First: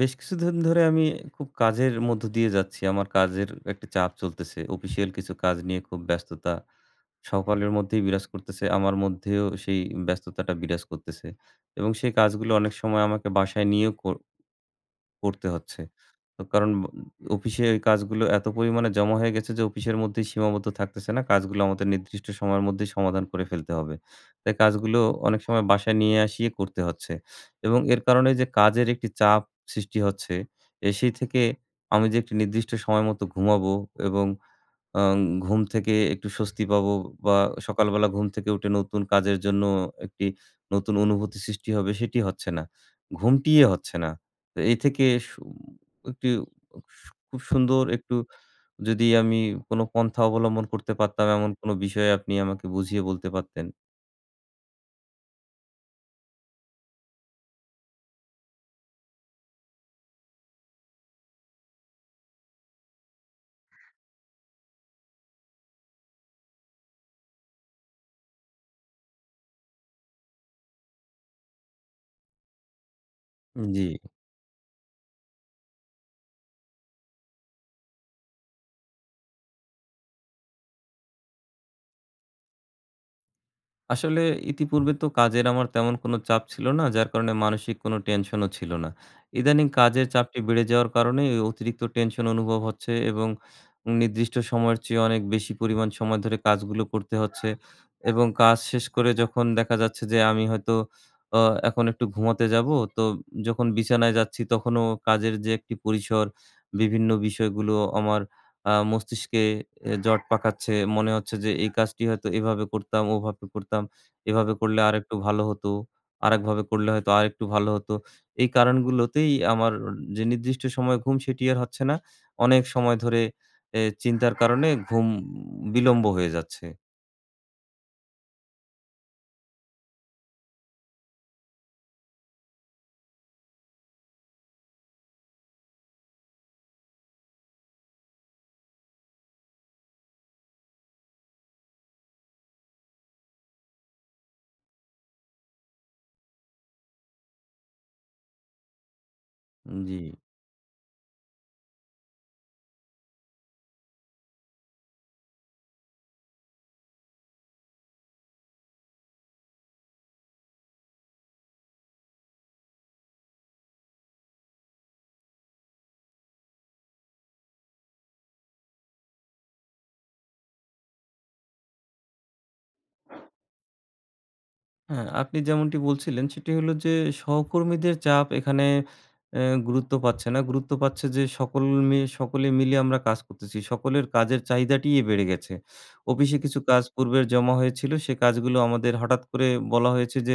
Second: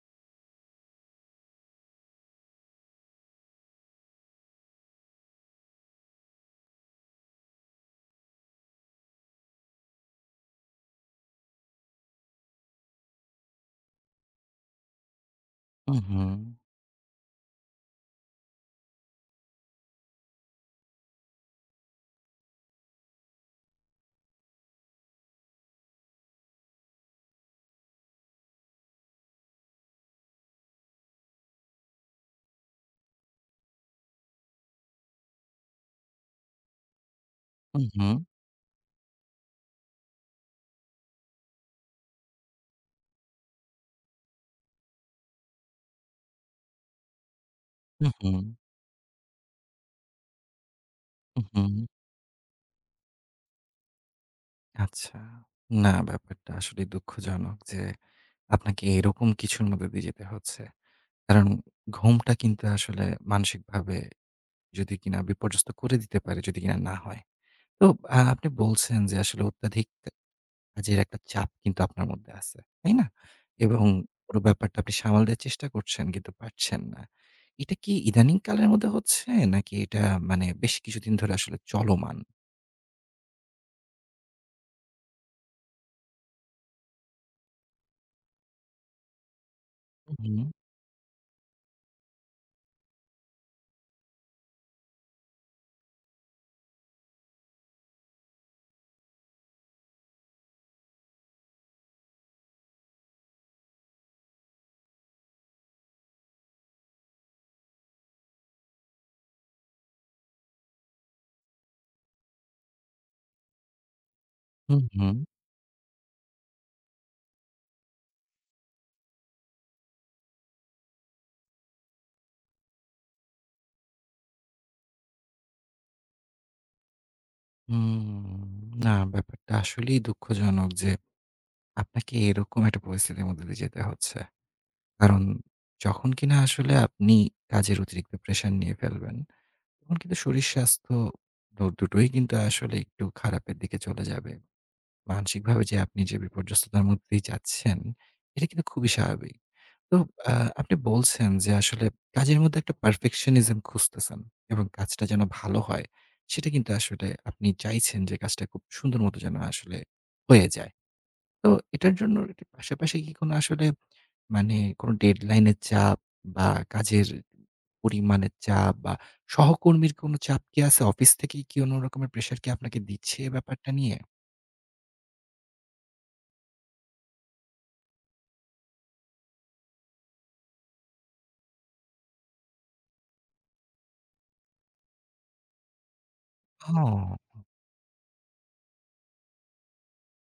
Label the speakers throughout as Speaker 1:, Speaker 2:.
Speaker 1: বেশ কিছুদিন ধরে আমি খুব কাজের মধ্য দিয়ে যাচ্ছি। আমার কাজের একটা চাপ চলতেছে। অফিসিয়াল কিছু কাজ নিয়ে খুব ব্যস্ততা সকলের মধ্যেই বিরাজ করতেছে। আমার মধ্যেও সেই ব্যস্ততাটা বিরাজ করতেছে এবং সেই কাজগুলো অনেক সময় আমাকে বাসায় নিয়েও করতে হচ্ছে।
Speaker 2: উহু,
Speaker 1: তো কারণ অফিসে এই কাজগুলো এত পরিমাণে জমা হয়ে গেছে যে অফিসের মধ্যেই সীমাবদ্ধ থাকতেছে না। কাজগুলো আমাদের নির্দিষ্ট সময়ের মধ্যেই সমাধান করে ফেলতে হবে। তাই কাজগুলো অনেক সময় বাসায় নিয়ে আসিয়ে করতে হচ্ছে। এবং এর কারণে যে কাজের একটি চাপ সৃষ্টি হচ্ছে, এ সেই থেকে আমি যে একটি নির্দিষ্ট সময় মতো ঘুমাবো এবং আ ঘুম থেকে একটু স্বস্তি পাবো বা সকালবেলা
Speaker 2: উহু,
Speaker 1: ঘুম থেকে উঠে নতুন কাজের জন্য একটি নতুন অনুভূতি সৃষ্টি হবে সেটি হচ্ছে না। ঘুমটিই হচ্ছে না। তো এ থেকে একটি খুব সুন্দর একটু
Speaker 2: উহু,
Speaker 1: যদি আমি কোনো পন্থা অবলম্বন করতে পারতাম এমন
Speaker 2: উহু।
Speaker 1: কোনো বিষয়ে আপনি আমাকে বুঝিয়ে বলতে পারতেন।
Speaker 2: আচ্ছা। না, ব্যাপারটা আসলেই দুঃখজনক যে আপনাকে এরকম কিছুর মধ্যে দিয়ে যেতে হচ্ছে। কারণ ঘুমটা কিন্তু আসলে মানসিকভাবে যদি কিনা বিপর্যস্ত করে দিতে পারে, যদি কিনা না হয়। তো আপনি বলছেন যে আসলে অত্যাধিক কাজের একটা চাপ কিন্তু আপনার মধ্যে আছে। তাই না?
Speaker 1: জি।
Speaker 2: এবং পুরো ব্যাপারটা আপনি সামাল দেওয়ার চেষ্টা করছেন, কিন্তু পারছেন না। এটা কি ইদানিং কালের মধ্যে হচ্ছে, নাকি এটা মানে বেশ কিছুদিন ধরে আসলে চলমান?
Speaker 1: আসলে ইতিপূর্বে তো কাজের আমার তেমন কোনো চাপ ছিল না, যার কারণে মানসিক কোনো টেনশনও ছিল না। ইদানিং কাজের চাপটি
Speaker 2: উহু।
Speaker 1: বেড়ে যাওয়ার কারণে এই অতিরিক্ত টেনশন অনুভব হচ্ছে এবং নির্দিষ্ট সময়ের চেয়ে অনেক বেশি পরিমাণ সময় ধরে কাজগুলো করতে হচ্ছে এবং কাজ শেষ করে যখন দেখা যাচ্ছে যে আমি হয়তো অ এখন একটু ঘুমাতে যাবো, তো যখন বিছানায় যাচ্ছি তখনও কাজের যে একটি পরিসর, বিভিন্ন বিষয়গুলো আমার মস্তিষ্কে এ জট পাকাচ্ছে। মনে হচ্ছে যে এই কাজটি হয়তো এভাবে করতাম, ওভাবে করতাম। এভাবে করলে
Speaker 2: হুম,
Speaker 1: আরেকটু
Speaker 2: হুম।
Speaker 1: ভালো হতো। আরেকভাবে করলে হয়তো আরেকটু ভালো হতো। এই কারণগুলোতেই আমার যে নির্দিষ্ট সময়ে ঘুম সেটি আর হচ্ছে না। অনেক সময় ধরে এ চিন্তার কারণে ঘুম বিলম্ব হয়ে যাচ্ছে।
Speaker 2: হুম। না, ব্যাপারটা আসলেই দুঃখজনক যে আপনাকে এরকম একটা পরিস্থিতির মধ্যে দিয়ে যেতে হচ্ছে। কারণ যখন কিনা আসলে আপনি কাজের অতিরিক্ত প্রেশার নিয়ে ফেলবেন, তখন কিন্তু শরীর স্বাস্থ্য দুটোই কিন্তু আসলে একটু খারাপের দিকে চলে যাবে। মানসিকভাবে যে আপনি যে বিপর্যস্ততার মধ্যে দিয়ে যাচ্ছেন, এটা কিন্তু খুবই স্বাভাবিক। তো
Speaker 1: জি।
Speaker 2: আ আপনি বলছেন যে আসলে কাজের মধ্যে একটা perfectionism খুঁজতেছেন এবং কাজটা যেন ভালো হয়। সেটা কিন্তু আসলে আপনি চাইছেন যে কাজটা খুব সুন্দর মতো যেন আসলে হয়ে যায়। তো এটার জন্য, এটার পাশাপাশি কি কোনো আসলে মানে কোনো ডেডলাইন এর চাপ বা কাজের পরিমাণের চাপ বা সহকর্মীর কোনো চাপ কি আছে? অফিস থেকেই কি কোনো রকমের প্রেশার কি আপনাকে দিচ্ছে এই ব্যাপারটা নিয়ে?
Speaker 1: হ্যাঁ, আপনি যেমনটি বলছিলেন সেটি হলো যে সহকর্মীদের চাপ এখানে এ গুরুত্ব পাচ্ছে না। গুরুত্ব পাচ্ছে যে সকল সকলে মিলে আমরা কাজ করতেছি। সকলের কাজের চাহিদাটিই বেড়ে গেছে। অফিসে কিছু কাজ
Speaker 2: ও!
Speaker 1: পূর্বের জমা হয়েছিল। সে কাজগুলো আমাদের হঠাৎ করে বলা হয়েছে যে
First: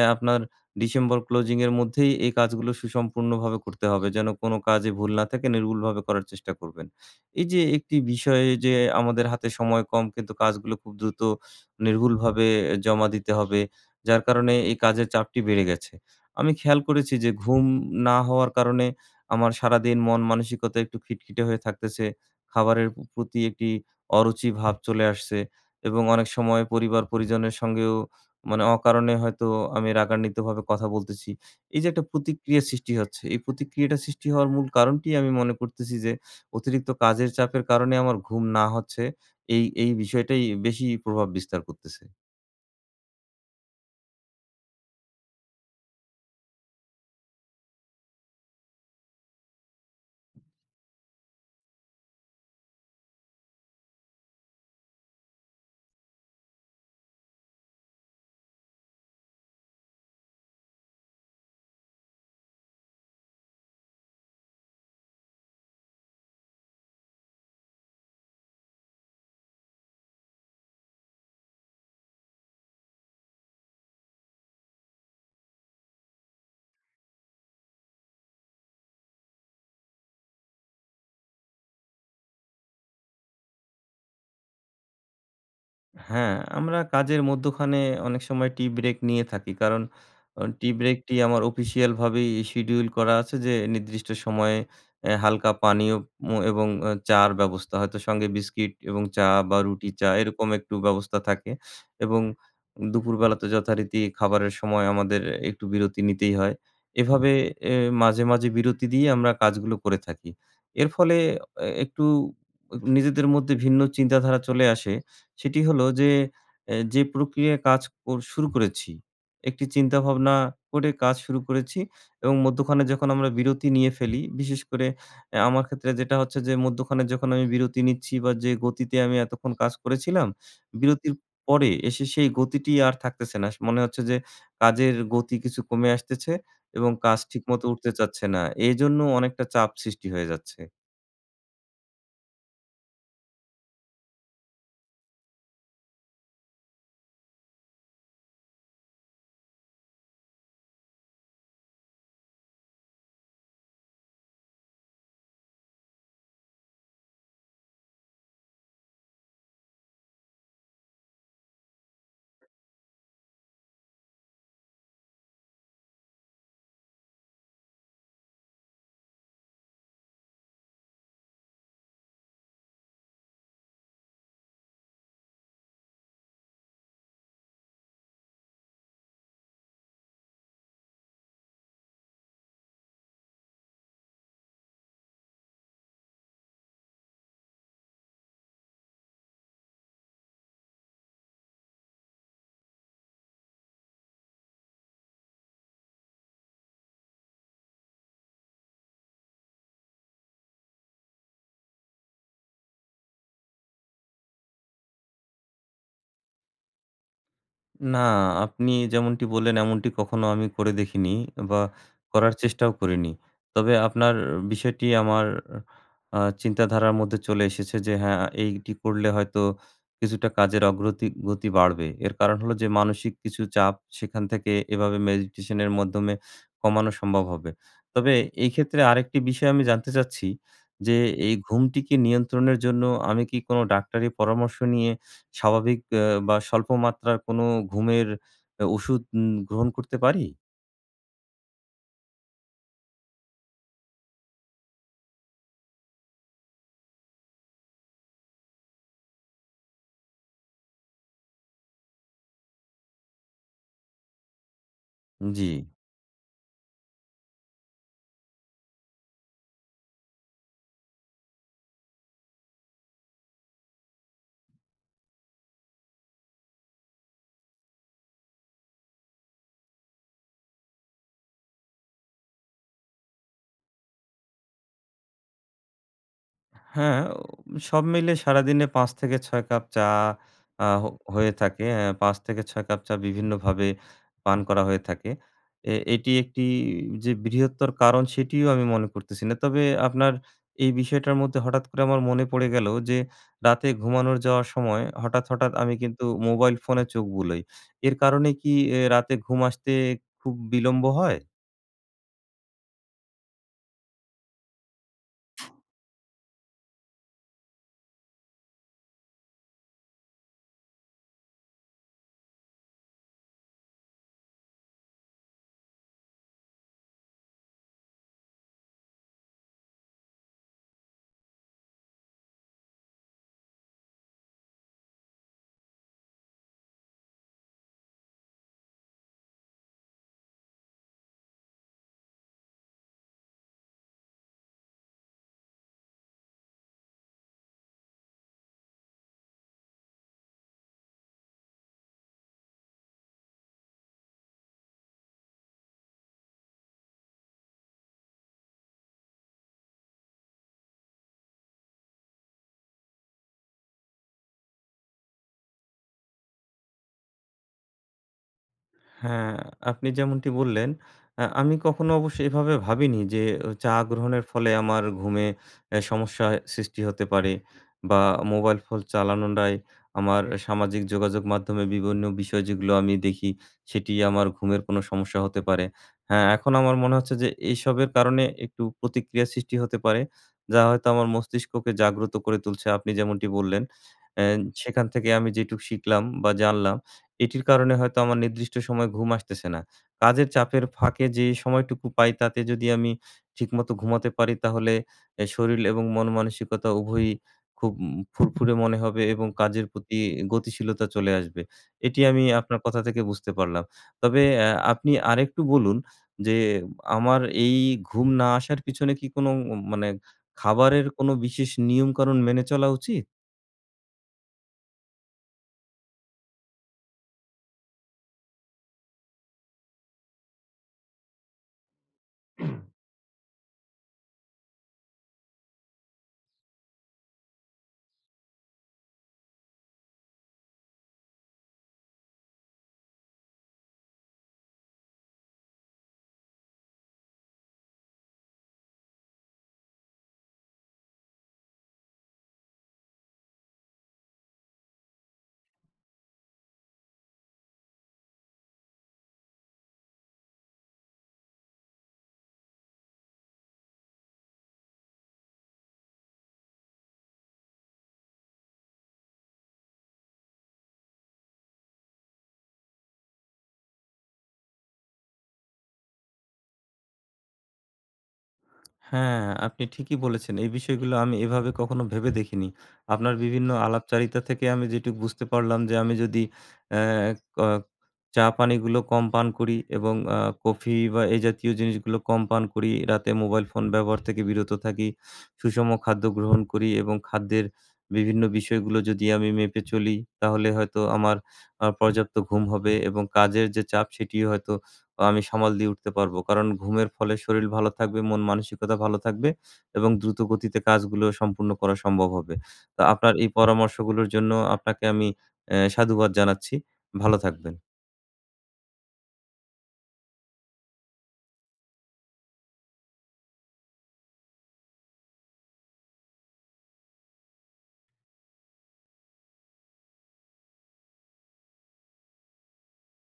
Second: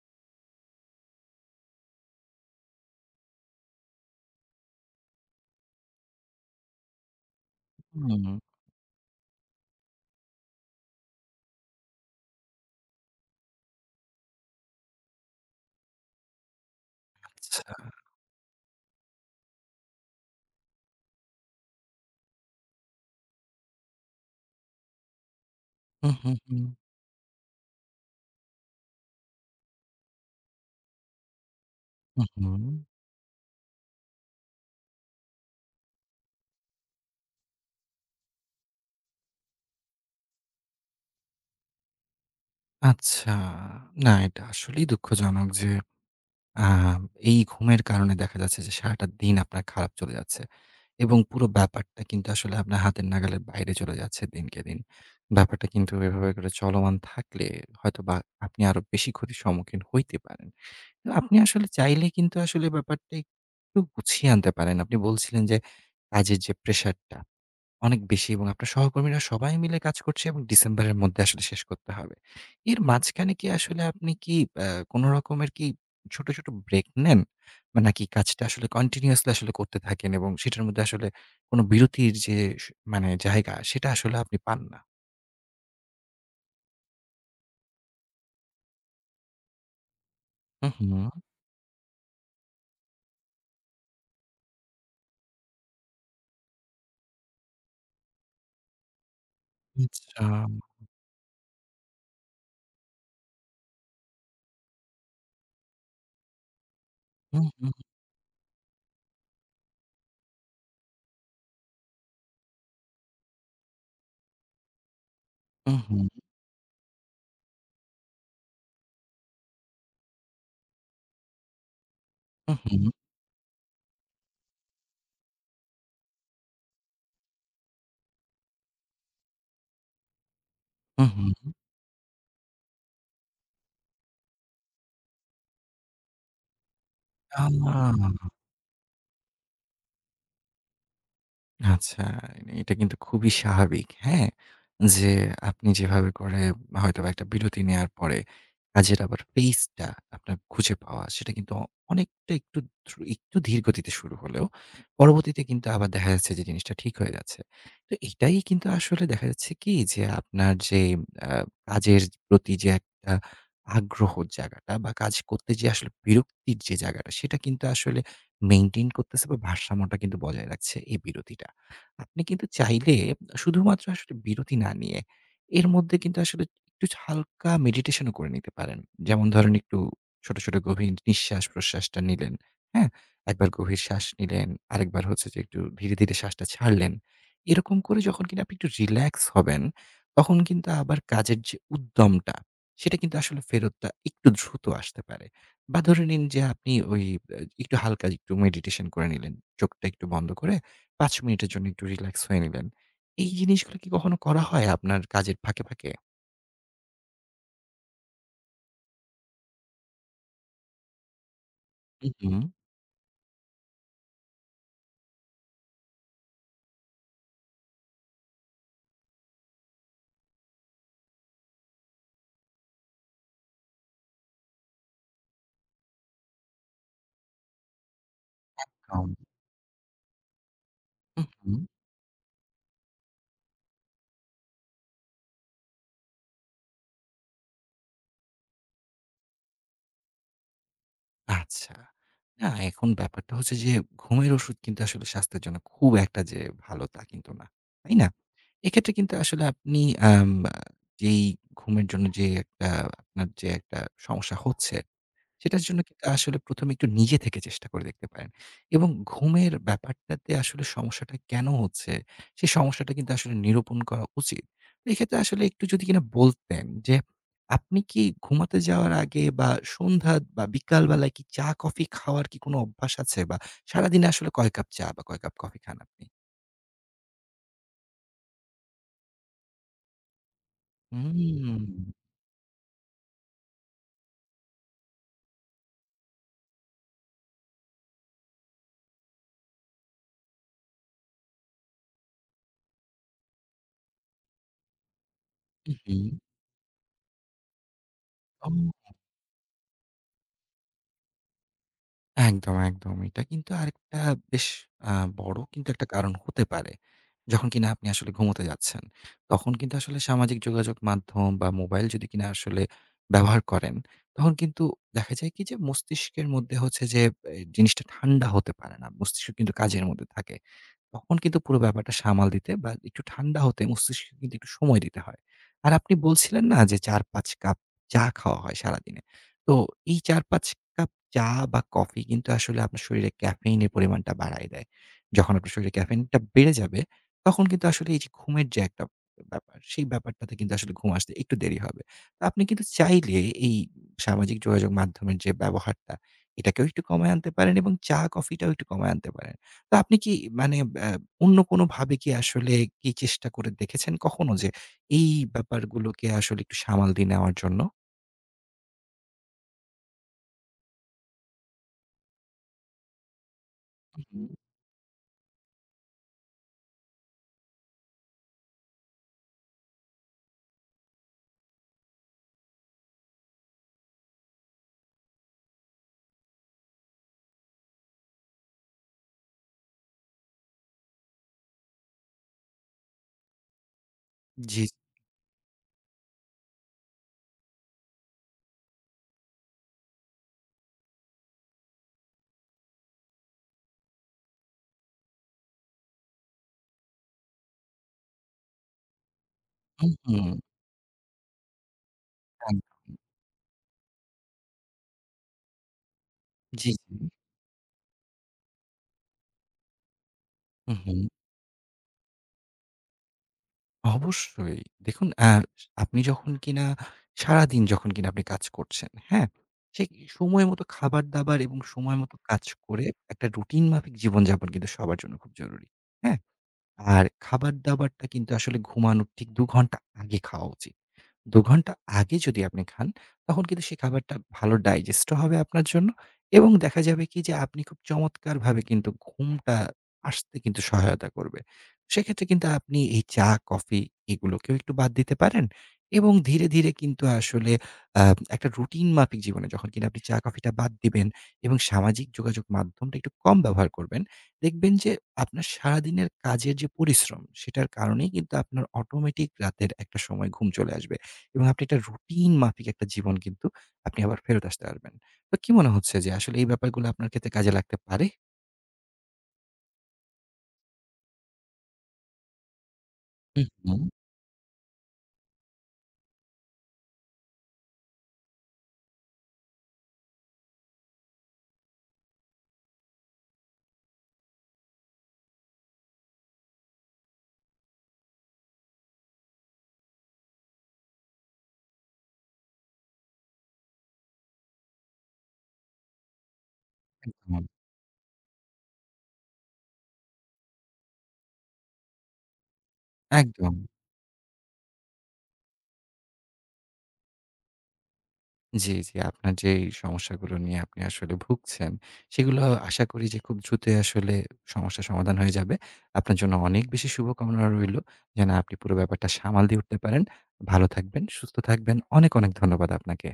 Speaker 1: আপনার ডিসেম্বর ক্লোজিং এর মধ্যেই এই কাজগুলো সুসম্পূর্ণভাবে করতে হবে। যেন কোনো কাজে ভুল না থাকে নির্ভুলভাবে করার চেষ্টা করবেন। এই যে একটি
Speaker 2: হুম,
Speaker 1: বিষয়ে যে আমাদের হাতে সময় কম কিন্তু কাজগুলো খুব দ্রুত নির্ভুলভাবে জমা দিতে হবে। যার কারণে এই কাজের চাপটি বেড়ে গেছে। আমি খেয়াল করেছি যে ঘুম
Speaker 2: আচ্ছা।
Speaker 1: না হওয়ার কারণে আমার সারাদিন মন মানসিকতা একটু খিটখিটে হয়ে থাকতেছে। খাবারের প্রতি একটি অরুচি ভাব চলে আসছে এবং
Speaker 2: হু,
Speaker 1: অনেক
Speaker 2: হু, হু।
Speaker 1: সময় পরিবার-পরিজনের সঙ্গেও মানে অকারণে হয়তো আমি রাগান্বিতভাবে কথা বলতেছি। এই যে একটা
Speaker 2: হু, হু।
Speaker 1: প্রতিক্রিয়া সৃষ্টি হচ্ছে, এই প্রতিক্রিয়াটা সৃষ্টি হওয়ার মূল কারণটি আমি মনে করতেছি যে অতিরিক্ত কাজের চাপের কারণে আমার ঘুম না হচ্ছে। এই বিষয়টাই বেশি প্রভাব বিস্তার করতেছে।
Speaker 2: আচ্ছা। না, এটা আসলেই দুঃখজনক যে আ এই ঘুমের কারণে দেখা যাচ্ছে যে সারাটা দিন আপনার খারাপ চলে যাচ্ছে এবং পুরো ব্যাপারটা কিন্তু আসলে আপনার হাতের নাগালের বাইরে চলে যাচ্ছে দিনকে দিন। ব্যাপারটা কিন্তু এভাবে করে চলমান থাকলে হয়তোবা আপনি আরো বেশি ক্ষতির সম্মুখীন হইতে পারেন। তো আপনি আসলে চাইলে কিন্তু আসলে ব্যাপারটা একটু গুছিয়ে আনতে পারেন। আপনি বলছিলেন যে কাজের যে প্রেশারটা অনেক বেশি এবং আপনার সহকর্মীরা সবাই মিলে কাজ করছে এবং ডিসেম্বরের মধ্যে আসলে শেষ করতে হবে। এর মাঝখানে কি আসলে আপনি কি আ কোনো রকমের কি ছোট, ছোট ব্রেক নেন? বা নাকি কাজটা আসলে কন্টিনিউয়াসলি আসলে করতে থাকেন এবং সেটার মধ্যে আসলে কোনো বিরতির যে স মানে জায়গা সেটা আসলে আপনি পান না?
Speaker 1: হ্যাঁ, আমরা কাজের মধ্যখানে অনেক সময় টি ব্রেক নিয়ে থাকি। কারণ
Speaker 2: হুম,
Speaker 1: টি
Speaker 2: হুম।
Speaker 1: ব্রেকটি আমার অফিসিয়াল ভাবেই শিডিউল করা আছে যে নির্দিষ্ট সময়ে এ হালকা পানীয় এবং চা'র ব্যবস্থা। হয়তো সঙ্গে বিস্কিট এবং চা বা রুটি চা
Speaker 2: আচ্ছা।
Speaker 1: এরকম একটু ব্যবস্থা থাকে। এবং দুপুরবেলা তো যথারীতি খাবারের সময় আমাদের একটু বিরতি নিতেই হয়। এভাবে
Speaker 2: হুম, হুম,
Speaker 1: এ মাঝে, মাঝে বিরতি দিয়ে আমরা কাজগুলো করে থাকি। এর ফলে এ একটু নিজেদের মধ্যে ভিন্ন চিন্তাধারা চলে আসে। সেটি
Speaker 2: হুম,
Speaker 1: হলো
Speaker 2: হুম,
Speaker 1: যে, এ যে প্রক্রিয়ায় কাজ শুরু করেছি, একটি চিন্তাভাবনা করে কাজ শুরু করেছি এবং মধ্যখানে
Speaker 2: হুম,
Speaker 1: যখন আমরা বিরতি নিয়ে ফেলি, বিশেষ করে আমার ক্ষেত্রে যেটা হচ্ছে যে, মধ্যখানে যখন আমি বিরতি নিচ্ছি বা যে গতিতে আমি এতক্ষণ কাজ করেছিলাম,
Speaker 2: হুম,
Speaker 1: বিরতির
Speaker 2: হুম।
Speaker 1: পরে এসে সেই গতিটি আর থাকতেছে না। মনে হচ্ছে যে কাজের গতি কিছু কমে আসতেছে এবং কাজ
Speaker 2: আ
Speaker 1: ঠিকমতো উঠতে চাচ্ছে না। এজন্য অনেকটা চাপ সৃষ্টি হয়ে যাচ্ছে।
Speaker 2: আচ্ছা, এটা কিন্তু খুবই স্বাভাবিক, হ্যাঁ? যে আপনি যেভাবে করে হয়তোবা একটা বিরতি নেয়ার পরে কাজের আবার পেইস টা আপনার খুঁজে পাওয়া, সেটা কিন্তু অনেকটা একটু একটু ধীর গতিতে শুরু হলেও পরবর্তীতে কিন্তু আবার দেখা যাচ্ছে যে জিনিসটা ঠিক হয়ে যাচ্ছে। তো এটাই কিন্তু আসলে দেখা যাচ্ছে কি যে আপনার যে আ কাজের প্রতি যে একটা আগ্রহর জায়গাটা বা কাজ করতে যে আসলে বিরক্তির যে জায়গাটা, সেটা কিন্তু আসলে মেইনটেইন করতেছে বা ভারসাম্যটা কিন্তু বজায় রাখছে এই বিরতিটা। আপনি কিন্তু চাইলে শুধুমাত্র আসলে বিরতি না নিয়ে এর মধ্যে কিন্তু আসলে একটু হালকা মেডিটেশনও করে নিতে পারেন। যেমন ধরেন একটু ছোট, ছোট গভীর নিঃশ্বাস-প্রশ্বাসটা নিলেন, হ্যাঁ? একবার গভীর শ্বাস নিলেন, আরেকবার হচ্ছে যে একটু ধীরে, ধীরে শ্বাসটা ছাড়লেন। এরকম করে যখন কিনা আপনি একটু রিল্যাক্স হবেন, তখন কিন্তু আবার কাজের যে উদ্যমটা, সেটা কিন্তু আসলে ফেরতটা একটু দ্রুত আসতে পারে। বা ধরে নিন যে আপনি ওই একটু হালকা একটু মেডিটেশন করে নিলেন। চোখটা একটু বন্ধ করে ৫ মিনিটের জন্য একটু রিল্যাক্স হয়ে নিলেন। এই জিনিসগুলো কি কখনো করা হয় আপনার কাজের ফাঁকে, ফাঁকে?
Speaker 1: না, আপনি যেমনটি বললেন এমনটি কখনো আমি করে দেখিনি বা
Speaker 2: হু,
Speaker 1: করার
Speaker 2: হুম।
Speaker 1: চেষ্টাও করিনি। তবে আপনার বিষয়টি আমার চিন্তাধারার মধ্যে চলে এসেছে যে হ্যাঁ, এইটি করলে হয়তো কিছুটা কাজের অগ্রতি গতি বাড়বে। এর কারণ হলো যে মানসিক কিছু চাপ সেখান থেকে এভাবে মেডিটেশন এর মাধ্যমে কমানো সম্ভব হবে। তবে এই ক্ষেত্রে আরেকটি
Speaker 2: কাউন্ট
Speaker 1: বিষয় আমি জানতে চাচ্ছি যে
Speaker 2: হুম,
Speaker 1: এই
Speaker 2: হুম।
Speaker 1: ঘুমটিকে নিয়ন্ত্রণের জন্য আমি কি কোনো ডাক্তারি পরামর্শ নিয়ে স্বাভাবিক বা স্বল্প মাত্রার কোনো ঘুমের ওষুধ গ্রহণ করতে পারি?
Speaker 2: আচ্ছা। না, এখন ব্যাপারটা হচ্ছে যে ঘুমের ওষুধ কিন্তু আসলে স্বাস্থ্যের জন্য খুব একটা যে ভালো তা কিন্তু না। তাই না? এক্ষেত্রে কিন্তু আসলে আপনি আম যেই ঘুমের জন্য যে একটা আপনার যে একটা সমস্যা হচ্ছে,
Speaker 1: জি।
Speaker 2: সেটার জন্য কিন্তু আসলে ১ম এ একটু নিজে থেকে চেষ্টা করে দেখতে পারেন। এবং ঘুমের ব্যাপারটাতে আসলে সমস্যাটা কেন হচ্ছে? সেই সমস্যাটা কিন্তু আসলে নিরূপণ করা উচিত। তো এক্ষেত্রে আসলে একটু যদি কিনা বলতেন যে, আপনি কি ঘুমাতে যাওয়ার আগে বা সন্ধ্যা বা বিকাল বেলায় কি চা কফি খাওয়ার কি কোনো অভ্যাস আছে? বা সারাদিনে আসলে কয় কাপ চা বা কয় কাপ কফি খান আপনি?
Speaker 1: হ্যাঁ, সব মিলিয়ে সারাদিনে ৫ থেকে ৬ কাপ চা আ হ হয়ে
Speaker 2: হুম।
Speaker 1: থাকে। হ্যাঁ, ৫ থেকে ৬ কাপ চা বিভিন্নভাবে পান করা হয়ে থাকে। এ এটি একটি যে বৃহত্তর কারণ সেটিও আমি মনে করতেছি না। তবে আপনার এই বিষয়টার মধ্যে হঠাৎ করে আমার মনে পড়ে গেল যে রাতে ঘুমানোর যাওয়ার সময় হঠাৎ, হঠাৎ আমি
Speaker 2: উহু।
Speaker 1: কিন্তু মোবাইল ফোনে চোখ বুলাই। এর কারণে কি
Speaker 2: ও।
Speaker 1: এ রাতে ঘুম আসতে খুব বিলম্ব হয়?
Speaker 2: একদম, একদম। এটা কিন্তু আরেকটা বেশ আ বড় কিন্তু একটা কারণ হতে পারে। যখন কিনা আপনি আসলে ঘুমোতে যাচ্ছেন, তখন কিন্তু আসলে সামাজিক যোগাযোগ মাধ্যম বা মোবাইল যদি কিনা আসলে ব্যবহার করেন, তখন কিন্তু দেখা যায় কি যে মস্তিষ্কের মধ্যে হচ্ছে যে এ জিনিসটা ঠান্ডা হতে পারে না। মস্তিষ্ক কিন্তু কাজের মধ্যে থাকে। তখন কিন্তু পুরো ব্যাপারটা সামাল দিতে বা একটু ঠান্ডা হতে মস্তিষ্ককে কিন্তু একটু সময় দিতে হয়। আর আপনি বলছিলেন না যে ৪-৫ কাপ চা খাওয়া হয় সারাদিনে। তো এই ৪-৫ কাপ চা বা কফি কিন্তু আসলে আপনার শরীরে ক্যাফেইনের পরিমাণটা বাড়ায় দেয়। যখন আপনার শরীরে ক্যাফেইনটা বেড়ে যাবে, তখন কিন্তু আসলে এই যে ঘুমের যে একটা ব্যাপার, সেই ব্যাপারটাতে কিন্তু আসলে ঘুম আসতে একটু দেরি হবে। তো আপনি কিন্তু চাইলে এই সামাজিক যোগাযোগ মাধ্যমের যে ব্যবহারটা, এটাকেও একটু কমায় আনতে পারেন এবং চা, কফিটাও একটু কমায় আনতে পারেন। তো আপনি কি মানে অ্যা অন্য কোনোভাবে কি আসলে কি চেষ্টা করে দেখেছেন কখনো যে, এই ব্যাপারগুলোকে আসলে একটু সামাল দিয়ে নেওয়ার জন্য?
Speaker 1: হ্যাঁ, আপনি যেমনটি বললেন, আমি কখনো অবশ্য এভাবে ভাবিনি যে চা গ্রহণের
Speaker 2: হুম,
Speaker 1: ফলে আমার ঘুমে সমস্যা সৃষ্টি হতে পারে বা মোবাইল ফোন চালানোটাই আমার সামাজিক যোগাযোগ মাধ্যমে বিভিন্ন বিষয় যেগুলো আমি দেখি, সেটি আমার ঘুমের কোনো সমস্যা হতে পারে। হ্যাঁ, এখন আমার মনে হচ্ছে যে এইসবের কারণে একটু প্রতিক্রিয়া সৃষ্টি হতে পারে, যা হয়তো আমার মস্তিষ্ককে জাগ্রত করে তুলছে আপনি যেমনটি বললেন। অ্যা
Speaker 2: জি।
Speaker 1: সেখান থেকে আমি যেটুক শিখলাম বা জানলাম এটির কারণে হয়তো আমার নির্দিষ্ট সময়ে ঘুম আসতেছে না। কাজের চাপের ফাঁকে যে সময়টুকু পাই তাতে যদি আমি ঠিকমতো ঘুমাতে পারি তাহলে এ শরীর এবং মন মানসিকতা উভয়ই খুব ফুরফুরে মনে হবে এবং কাজের
Speaker 2: হুম,
Speaker 1: প্রতি
Speaker 2: হুম।
Speaker 1: গতিশীলতা চলে আসবে। এটি আমি
Speaker 2: আন
Speaker 1: আপনার কথা থেকে বুঝতে পারলাম। তবে আপনি আরেকটু বলুন যে
Speaker 2: জি, জি।
Speaker 1: আমার এই ঘুম না আসার পিছনে কি কোনো মানে
Speaker 2: হুম,
Speaker 1: খাবারের
Speaker 2: হুম।
Speaker 1: কোনো বিশেষ নিয়ম-কানুন মেনে চলা উচিত?
Speaker 2: অবশ্যই। দেখুন, আপনি যখন কিনা সারাদিন যখন কিনা আপনি কাজ করছেন, হ্যাঁ? সেই সময় মতো খাবার-দাবার এবং সময় মতো কাজ করে একটা রুটিন মাফিক জীবনযাপন কিন্তু সবার জন্য খুব জরুরি। হ্যাঁ? আর খাবার-দাবারটা কিন্তু আসলে ঘুমানোর ঠিক ২ ঘন্টা আগে খাওয়া উচিত। ২ ঘন্টা আগে যদি আপনি খান, তখন কিন্তু সেই খাবারটা ভালো ডাইজেস্ট ও হবে আপনার জন্য এবং দেখা যাবে কি যে আপনি খুব চমৎকারভাবে কিন্তু ঘুমটা আসতে কিন্তু সহায়তা করবে। সেক্ষেত্রে কিন্তু আপনি এই চা, কফি এগুলোকেও একটু বাদ দিতে পারেন এবং ধীরে, ধীরে কিন্তু আসলে আ একটা রুটিন মাফিক জীবনে যখন কিনা আপনি চা, কফিটা বাদ দিবেন এবং সামাজিক যোগাযোগ মাধ্যমটা একটু কম ব্যবহার করবেন, দেখবেন যে আপনার সারাদিনের কাজের যে পরিশ্রম, সেটার কারণেই কিন্তু আপনার অটোমেটিক রাতের একটা সময় ঘুম চলে আসবে। এবং আপনি একটা রুটিন মাফিক একটা জীবন কিন্তু আপনি আবার ফেরত আসতে পারবেন। তো কি মনে হচ্ছে যে আসলে এই ব্যাপারগুলো আপনার ক্ষেত্রে কাজে লাগতে পারে?
Speaker 1: হ্যাঁ, আপনি ঠিকই বলেছেন। এই বিষয়গুলো আমি এভাবে কখনো ভেবে দেখিনি। আপনার
Speaker 2: হু,
Speaker 1: বিভিন্ন
Speaker 2: হু।
Speaker 1: আলাপচারিতা থেকে আমি যেটুকু বুঝতে পারলাম যে আমি যদি অ্যা ক চা পানিগুলো কম পান করি এবং কফি বা এই জাতীয় জিনিসগুলো কম পান করি, রাতে মোবাইল ফোন ব্যবহার থেকে বিরত থাকি, সুষম খাদ্য গ্রহণ করি এবং খাদ্যের বিভিন্ন বিষয়গুলো যদি আমি মেপে চলি, তাহলে হয়তো আমার পর্যাপ্ত ঘুম হবে এবং কাজের যে চাপ সেটিও হয়তো আমি সামাল দিয়ে উঠতে পারবো। কারণ ঘুমের ফলে
Speaker 2: একদম,
Speaker 1: শরীর ভালো থাকবে, মন মানসিকতা ভালো থাকবে এবং দ্রুত গতিতে কাজগুলো সম্পূর্ণ করা সম্ভব হবে। তো আপনার এই
Speaker 2: একদম।
Speaker 1: পরামর্শগুলোর জন্য আপনাকে আমি সাধুবাদ জানাচ্ছি। ভালো থাকবেন।
Speaker 2: জি, জি। আপনার যে এই সমস্যাগুলো নিয়ে আপনি আসলে ভুগছেন, সেগুলো আশা করি যে খুব দ্রুতই আসলে সমস্যার সমাধান হয়ে যাবে। আপনার জন্য অনেক বেশি শুভকামনা রইলো যেন আপনি পুরো ব্যাপারটা সামাল দিয়ে উঠতে পারেন। ভালো থাকবেন, সুস্থ থাকবেন। অনেক, অনেক ধন্যবাদ আপনাকে।